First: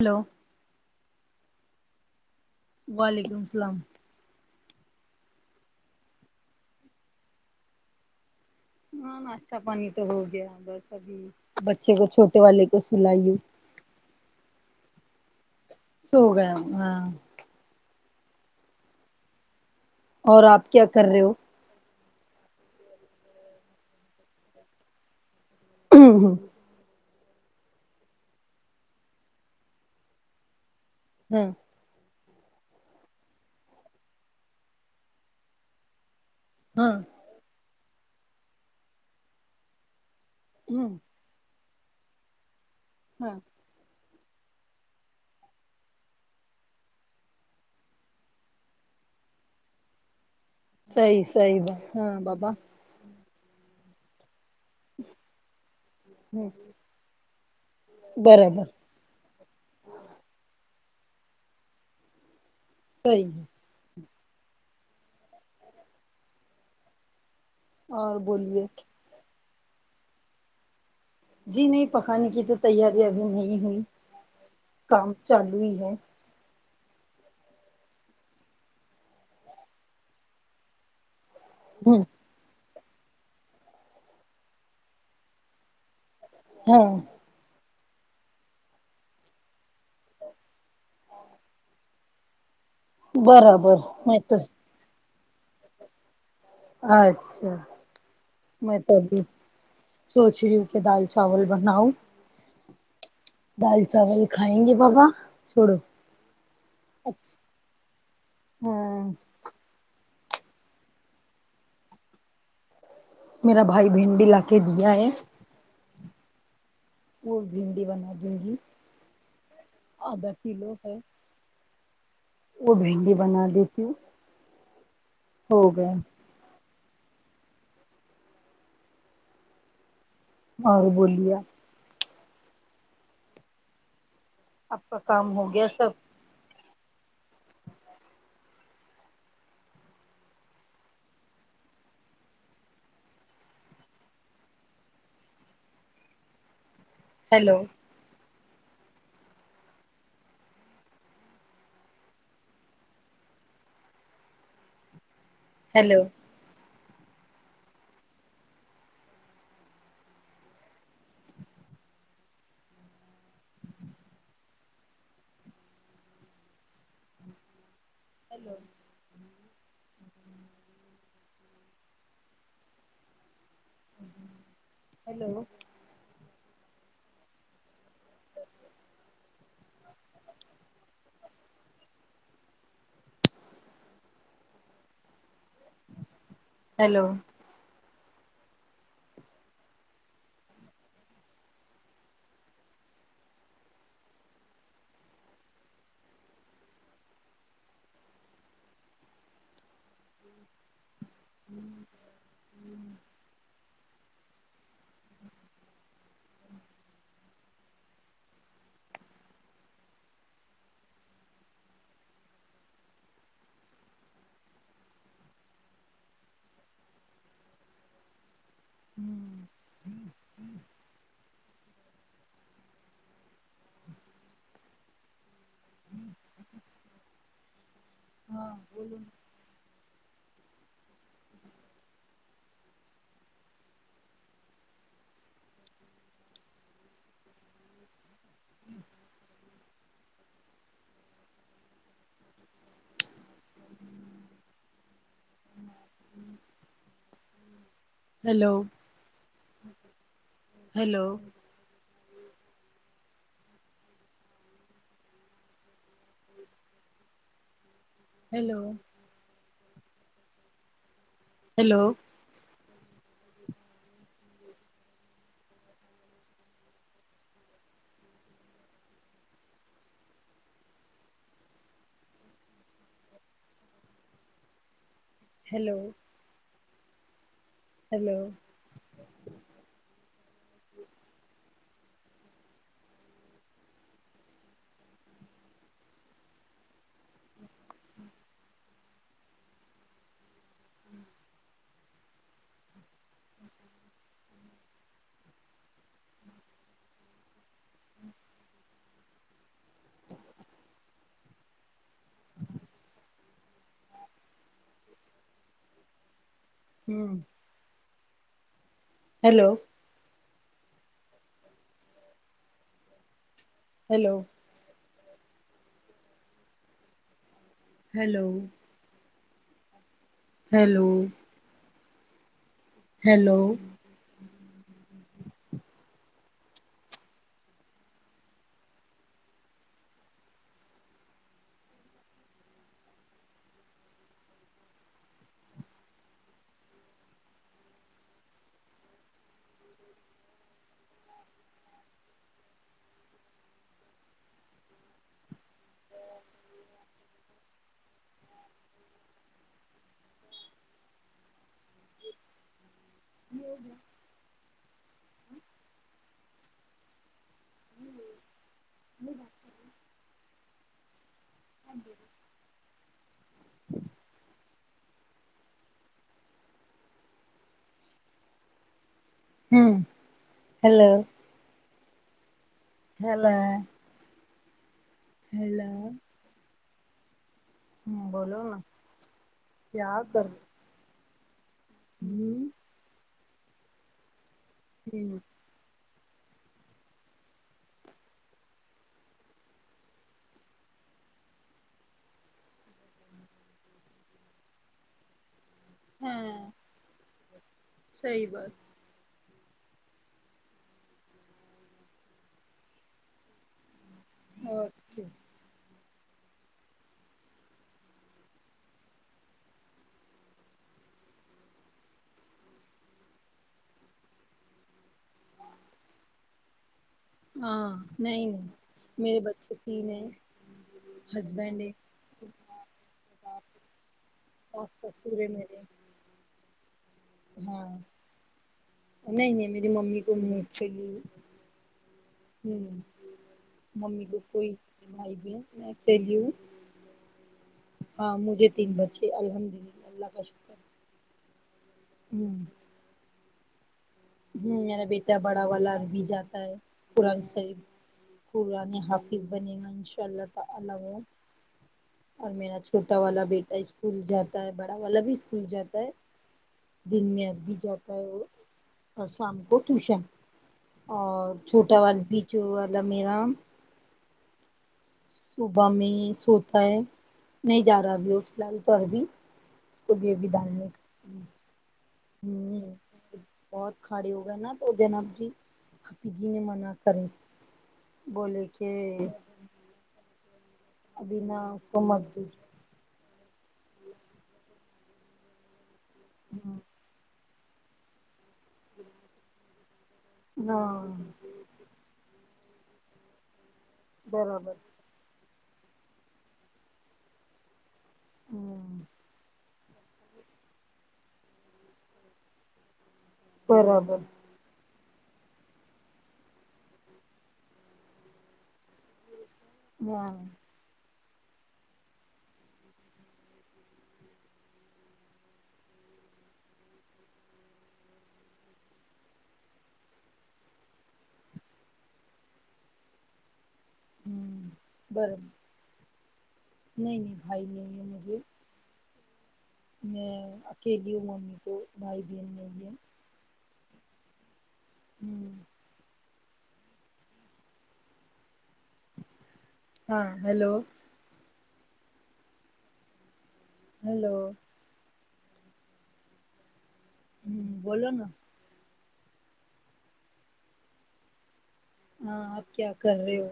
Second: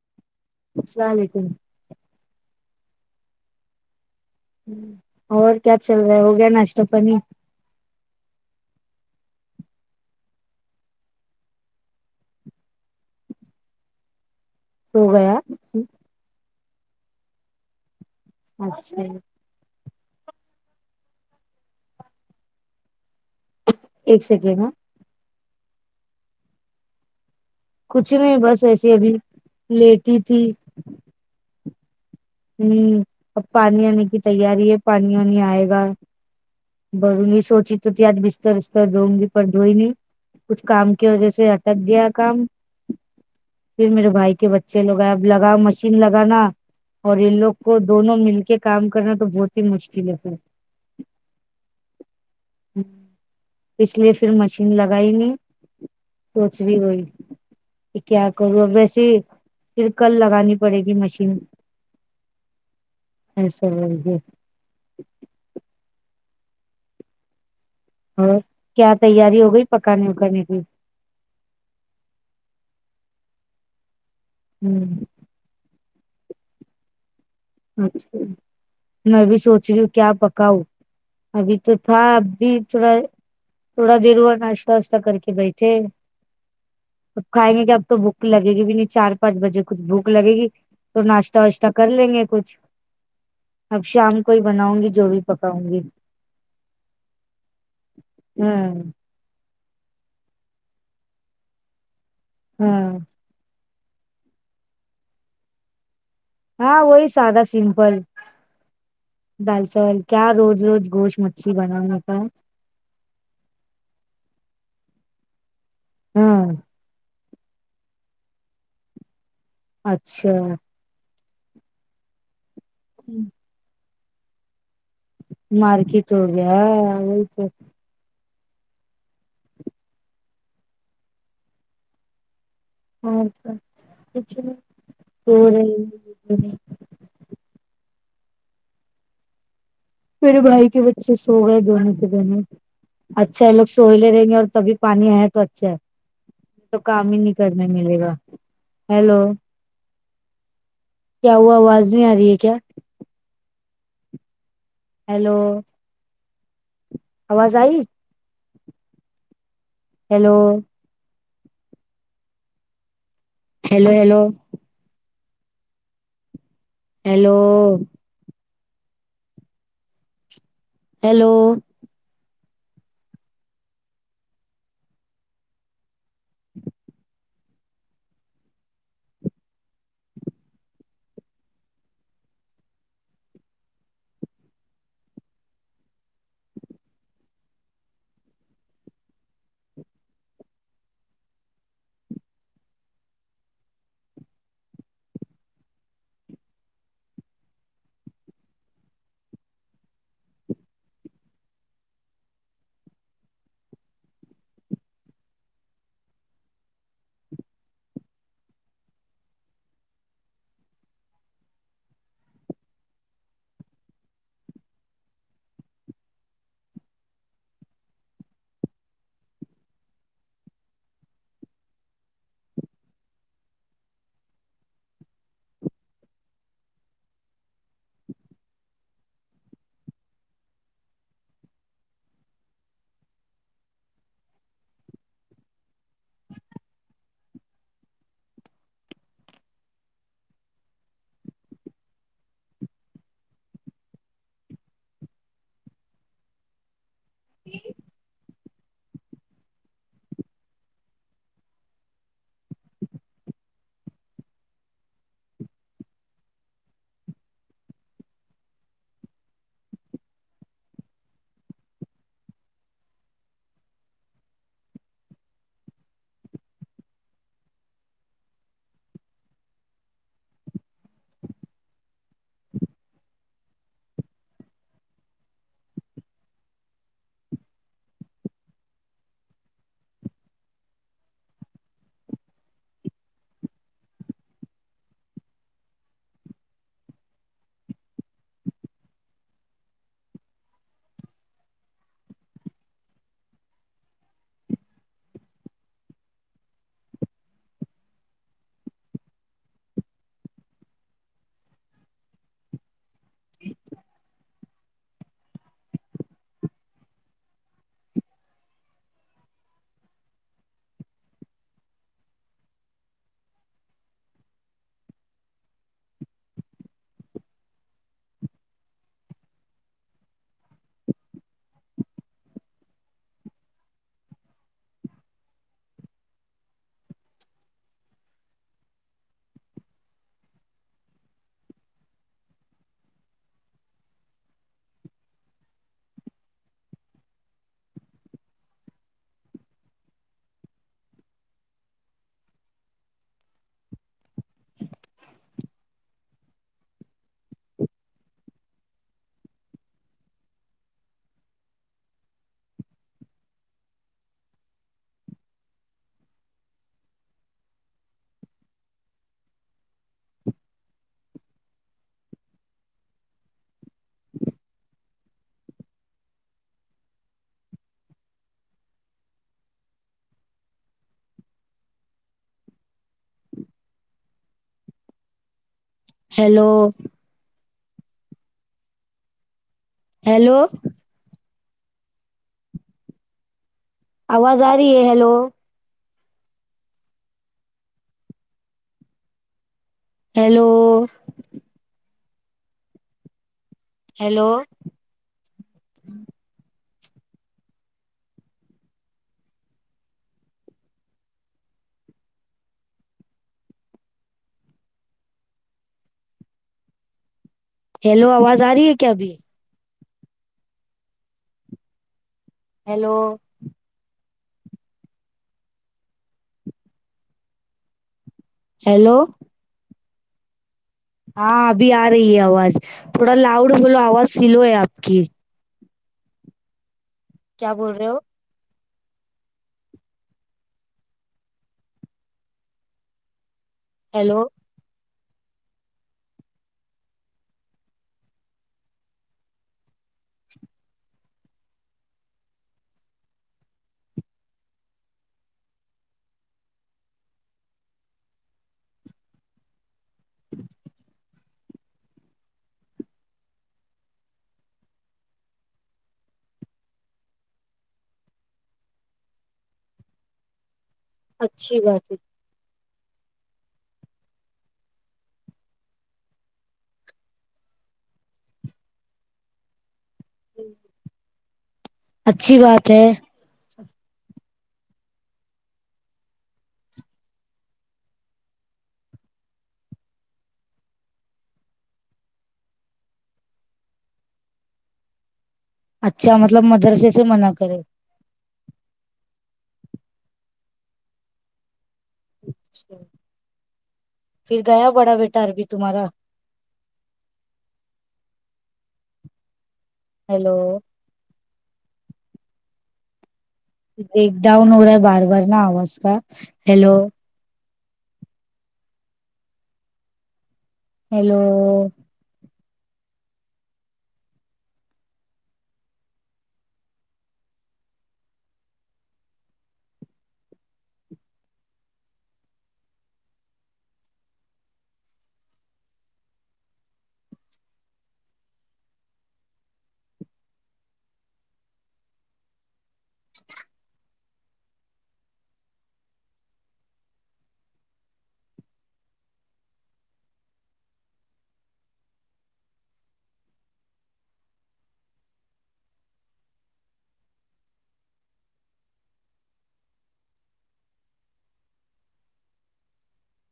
hello السلاعلیکم وعلیکم سلام اور کیا چل رہا ہے ہوگیا ناشتہ پانی ہاں ناشتہ پانی تو ہو گیا بس ابھی بچے کو چھوٹے والے کو سلائی ہوں سوگیا سوگیا ہاں اچھا اور آپ کیا کر رہے ہو ایک سیکنڈ ہاں ہ ہ کچھ نہیں بس ایسے ابھی لیٹی تھی ہاں ہوں اب پانی آنے کی تیاری ہے پانی وانی آئے گا ہاں بوںی سوچی تو تھی آج بستر وستر دھؤوں گی پر دھوئی نہیں کچھ کام کی ہاں وجہ سے تب گیا کام ہاں پھر میرے بھائی کے بچے لوگ آئے اب لگا مشین لگانا اور ان لوگ کو دونوں مل کے کام کرنا تو بہت ہی مشکل ہے پھر صحیح صحیح بات ہاں بابا ہوں اس لیے پھر مشین لگائینگے سوچ ری وہی کہ کیا کروں برابر اب ویسیے پھر کل لگانی پڑے گی مشین صحیح ایسے بول دیے اور کیا تیاری ہو گئی پکانے وکانے کی جی نہیں پکانے کی تو تیاری ابھی نہیں ہوئی ہ کام چالو ہی ہے اچھا میں بھی سوچ رہی ہوں کیا پکاؤں ابھی تو تھا اب بھی تھوڑا تھوڑا دیر ہوا ناشتہ واشتہ کر کے بیٹھے ہاں اب کھائیں گے کیا اب تو بھوک لگے گی بھی نہیں چار پانچ بجے کچھ بھوک لگے گی تو ناشتہ واشتہ کر لیں گے کچھ برابر اب میں شام کو تو ہی بناؤں گی جو بھی بکاؤں گی اچھا ہاں میں تو ابھی سوچ رہی یوں کے دال چاول بناؤں ہاں دال چاول کھائیں گے بابا چھوڑو ہاں وہی اچھا سادہ سمپل ہاں دال چاول کیا روز روز گوشت مچھی بنانا کا میرا بھائی بھنڈی لا کے دیا ہے ہاں وہ بھنڈی بنا دوں گی آدھا اچھا کلو ہے وہ بھنڈی بنا دیتی ہوں ہو گئے مارکیٹ ہوگیا اوچ ہے ہو بولیا [unintelligible] کچھ آپ کا کام ہو گیا نہی سب میرے بھائی کے بچے سو گئے دونوں کے دونوں اچھا ہے لو سوہئے لے رہیں گے اور تبھی پانی آیا ہے تو اچھا ہے تو کام ہی نہیں ہیلو کرنے ملے گا ہیلو کیا ہوا آواز نہیں آ رہی ہے کیا ہیلو ہیلو آواز آئی hello hello hello hello hello hello hello hello ہوں ہوں ہوں ہوں ہوں ہاں بولو [inaudible] hello hello hello hello hello hello ہوں [unintelligible] ہوں hello hello hello hello hello hello [unintelligible] [inaudible] ہاں جی ہوں ہیلو ہیلو ہیلا ہیلو ہان بولو کیا کر ہیلو جی آواز آ رہی ہے ہیلو ہیلو ہیلو ہاں صحیح بات اوکے ہیلو آواز آ رہی ہے کیا ابھی ہیلو ہاں نہیں ہیلو میرے بچے تین ہیں ہاں ہسبینڈ ابھی ہے آ رہی ہے آواز تھوڑا لاؤڈ بولو آواز سلو ہے آپ کی یہ میرے کیا ہاں بول رہے ہو نہیں نہیں میری ممی کو نہیں ایکچولی ہوں ممی کو ہیلو کوئی بھائی بہن میں چلی ہوں ہاں مجھے تین بچے الحمد للہ اللہ کا شکر ہوں ہوں میرا بیٹا بڑا والا عربی جاتا ہے قرآن شریف قرآنے حافظ بنے گا انشاء اللہ تعالی اور میرا چھوٹا والا بیٹا اسکول جاتا ہے بڑا والا بھی اسکول جاتا ہے دن میں عربی جاتا ہے وہ اور شام کو ٹیوشن اور اچھی چھوٹا بات ہے والا بھی جو والا میرا صبح میں ہی سوتا ہے نہیں جا رہا ابھی وہ فی الحال تو عربی ابھی ابھی دالنے کا ہے اچھی بات ہے بہت کھڑے ہو گئے نا تو جناب جی ہپی جی نے منع کرے بولے کہ ابھی نا اسکو مت بھیجو اچھا مطلب بھیجو مدرسے سے منع کرے نا پھر برابر گیا بڑا بیٹا عربی تمہارا ہوں ہیلو بریک ڈاؤن ہو رہا ہے بار بار نا آواز کا ہیلو واں ہیلو ہوں بر نہیں نہیں بھائی نہیں ہے مجھے میں اکیلی ہوں ممی کو بھائی بہن نہیں ہے ہوں ہاں ہیلو ہیلو ہوں بولو نا ہاں آپ کیا کر رہے ہو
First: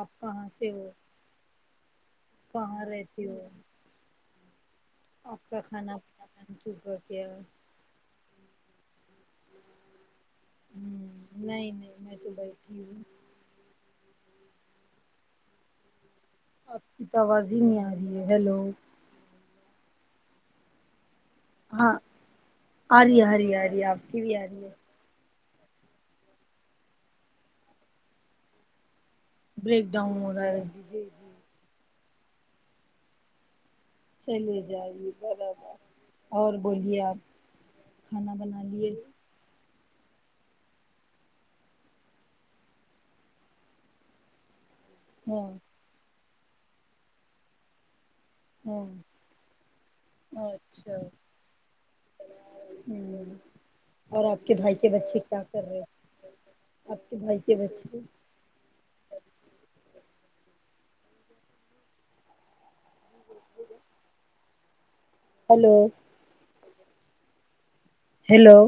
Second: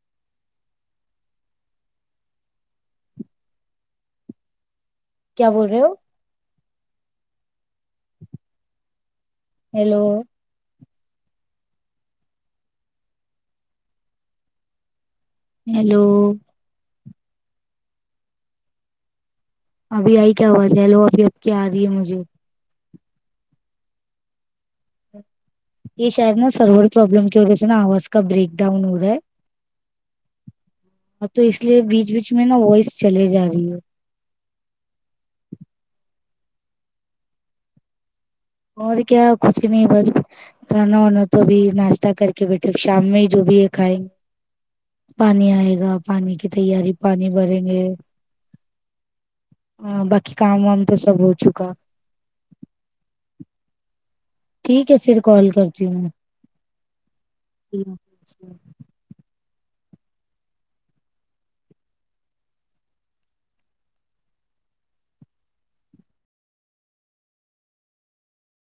آپ کہاں سے ہو کہاں رہتی ہو آپ کیا کا بول رہے ہو کھانا پینا ہے [unintelligible] ہیلو ہوں نہیں نہیں میں تو بیٹھی ہوں ہیلو آپ کی تو آواز ہی نہیں آ رہی ہے ہیلو ابھی آئی کیا آواز ہے ہیلو ابھی آپ کی آ رہی ہے ہاں مجھے آ رہی ہے آ رہی ہے آ رہی ہے آپ کی بھی آ رہی ہے یہ شاید نا سرور پروابلم کی وجہ سے نا آواز کا بریک ڈاؤن ہو رہا ہے بریک ڈاؤن ہو رہا ہے ابھی جی ہاں تو اس لیے بیچ بیچ میں نا وائس چلے جا رہی ہے چلے جارہی ہے برابر اور بولیے آپ کھانا بنا لیے اور کیا کچھ بھی نہیں باجی کھانا ہونا تو ابھی ناشتہ کر کے بیٹھے اب شام میں ہی جو بھی ہے کھائیں گے ہاں پانی آئے گا پانی کی تیاری پانی بھریں گے ہاں ہاں باقی کام وام تو اچھا سب ہو چکا ہوں اور آپ کے بھائی کے ٹھیک ہے بچے پھر کیا کال کر رہے کرتی ہوں آپ کے بھائی کے بچے میں ہلو ہیلو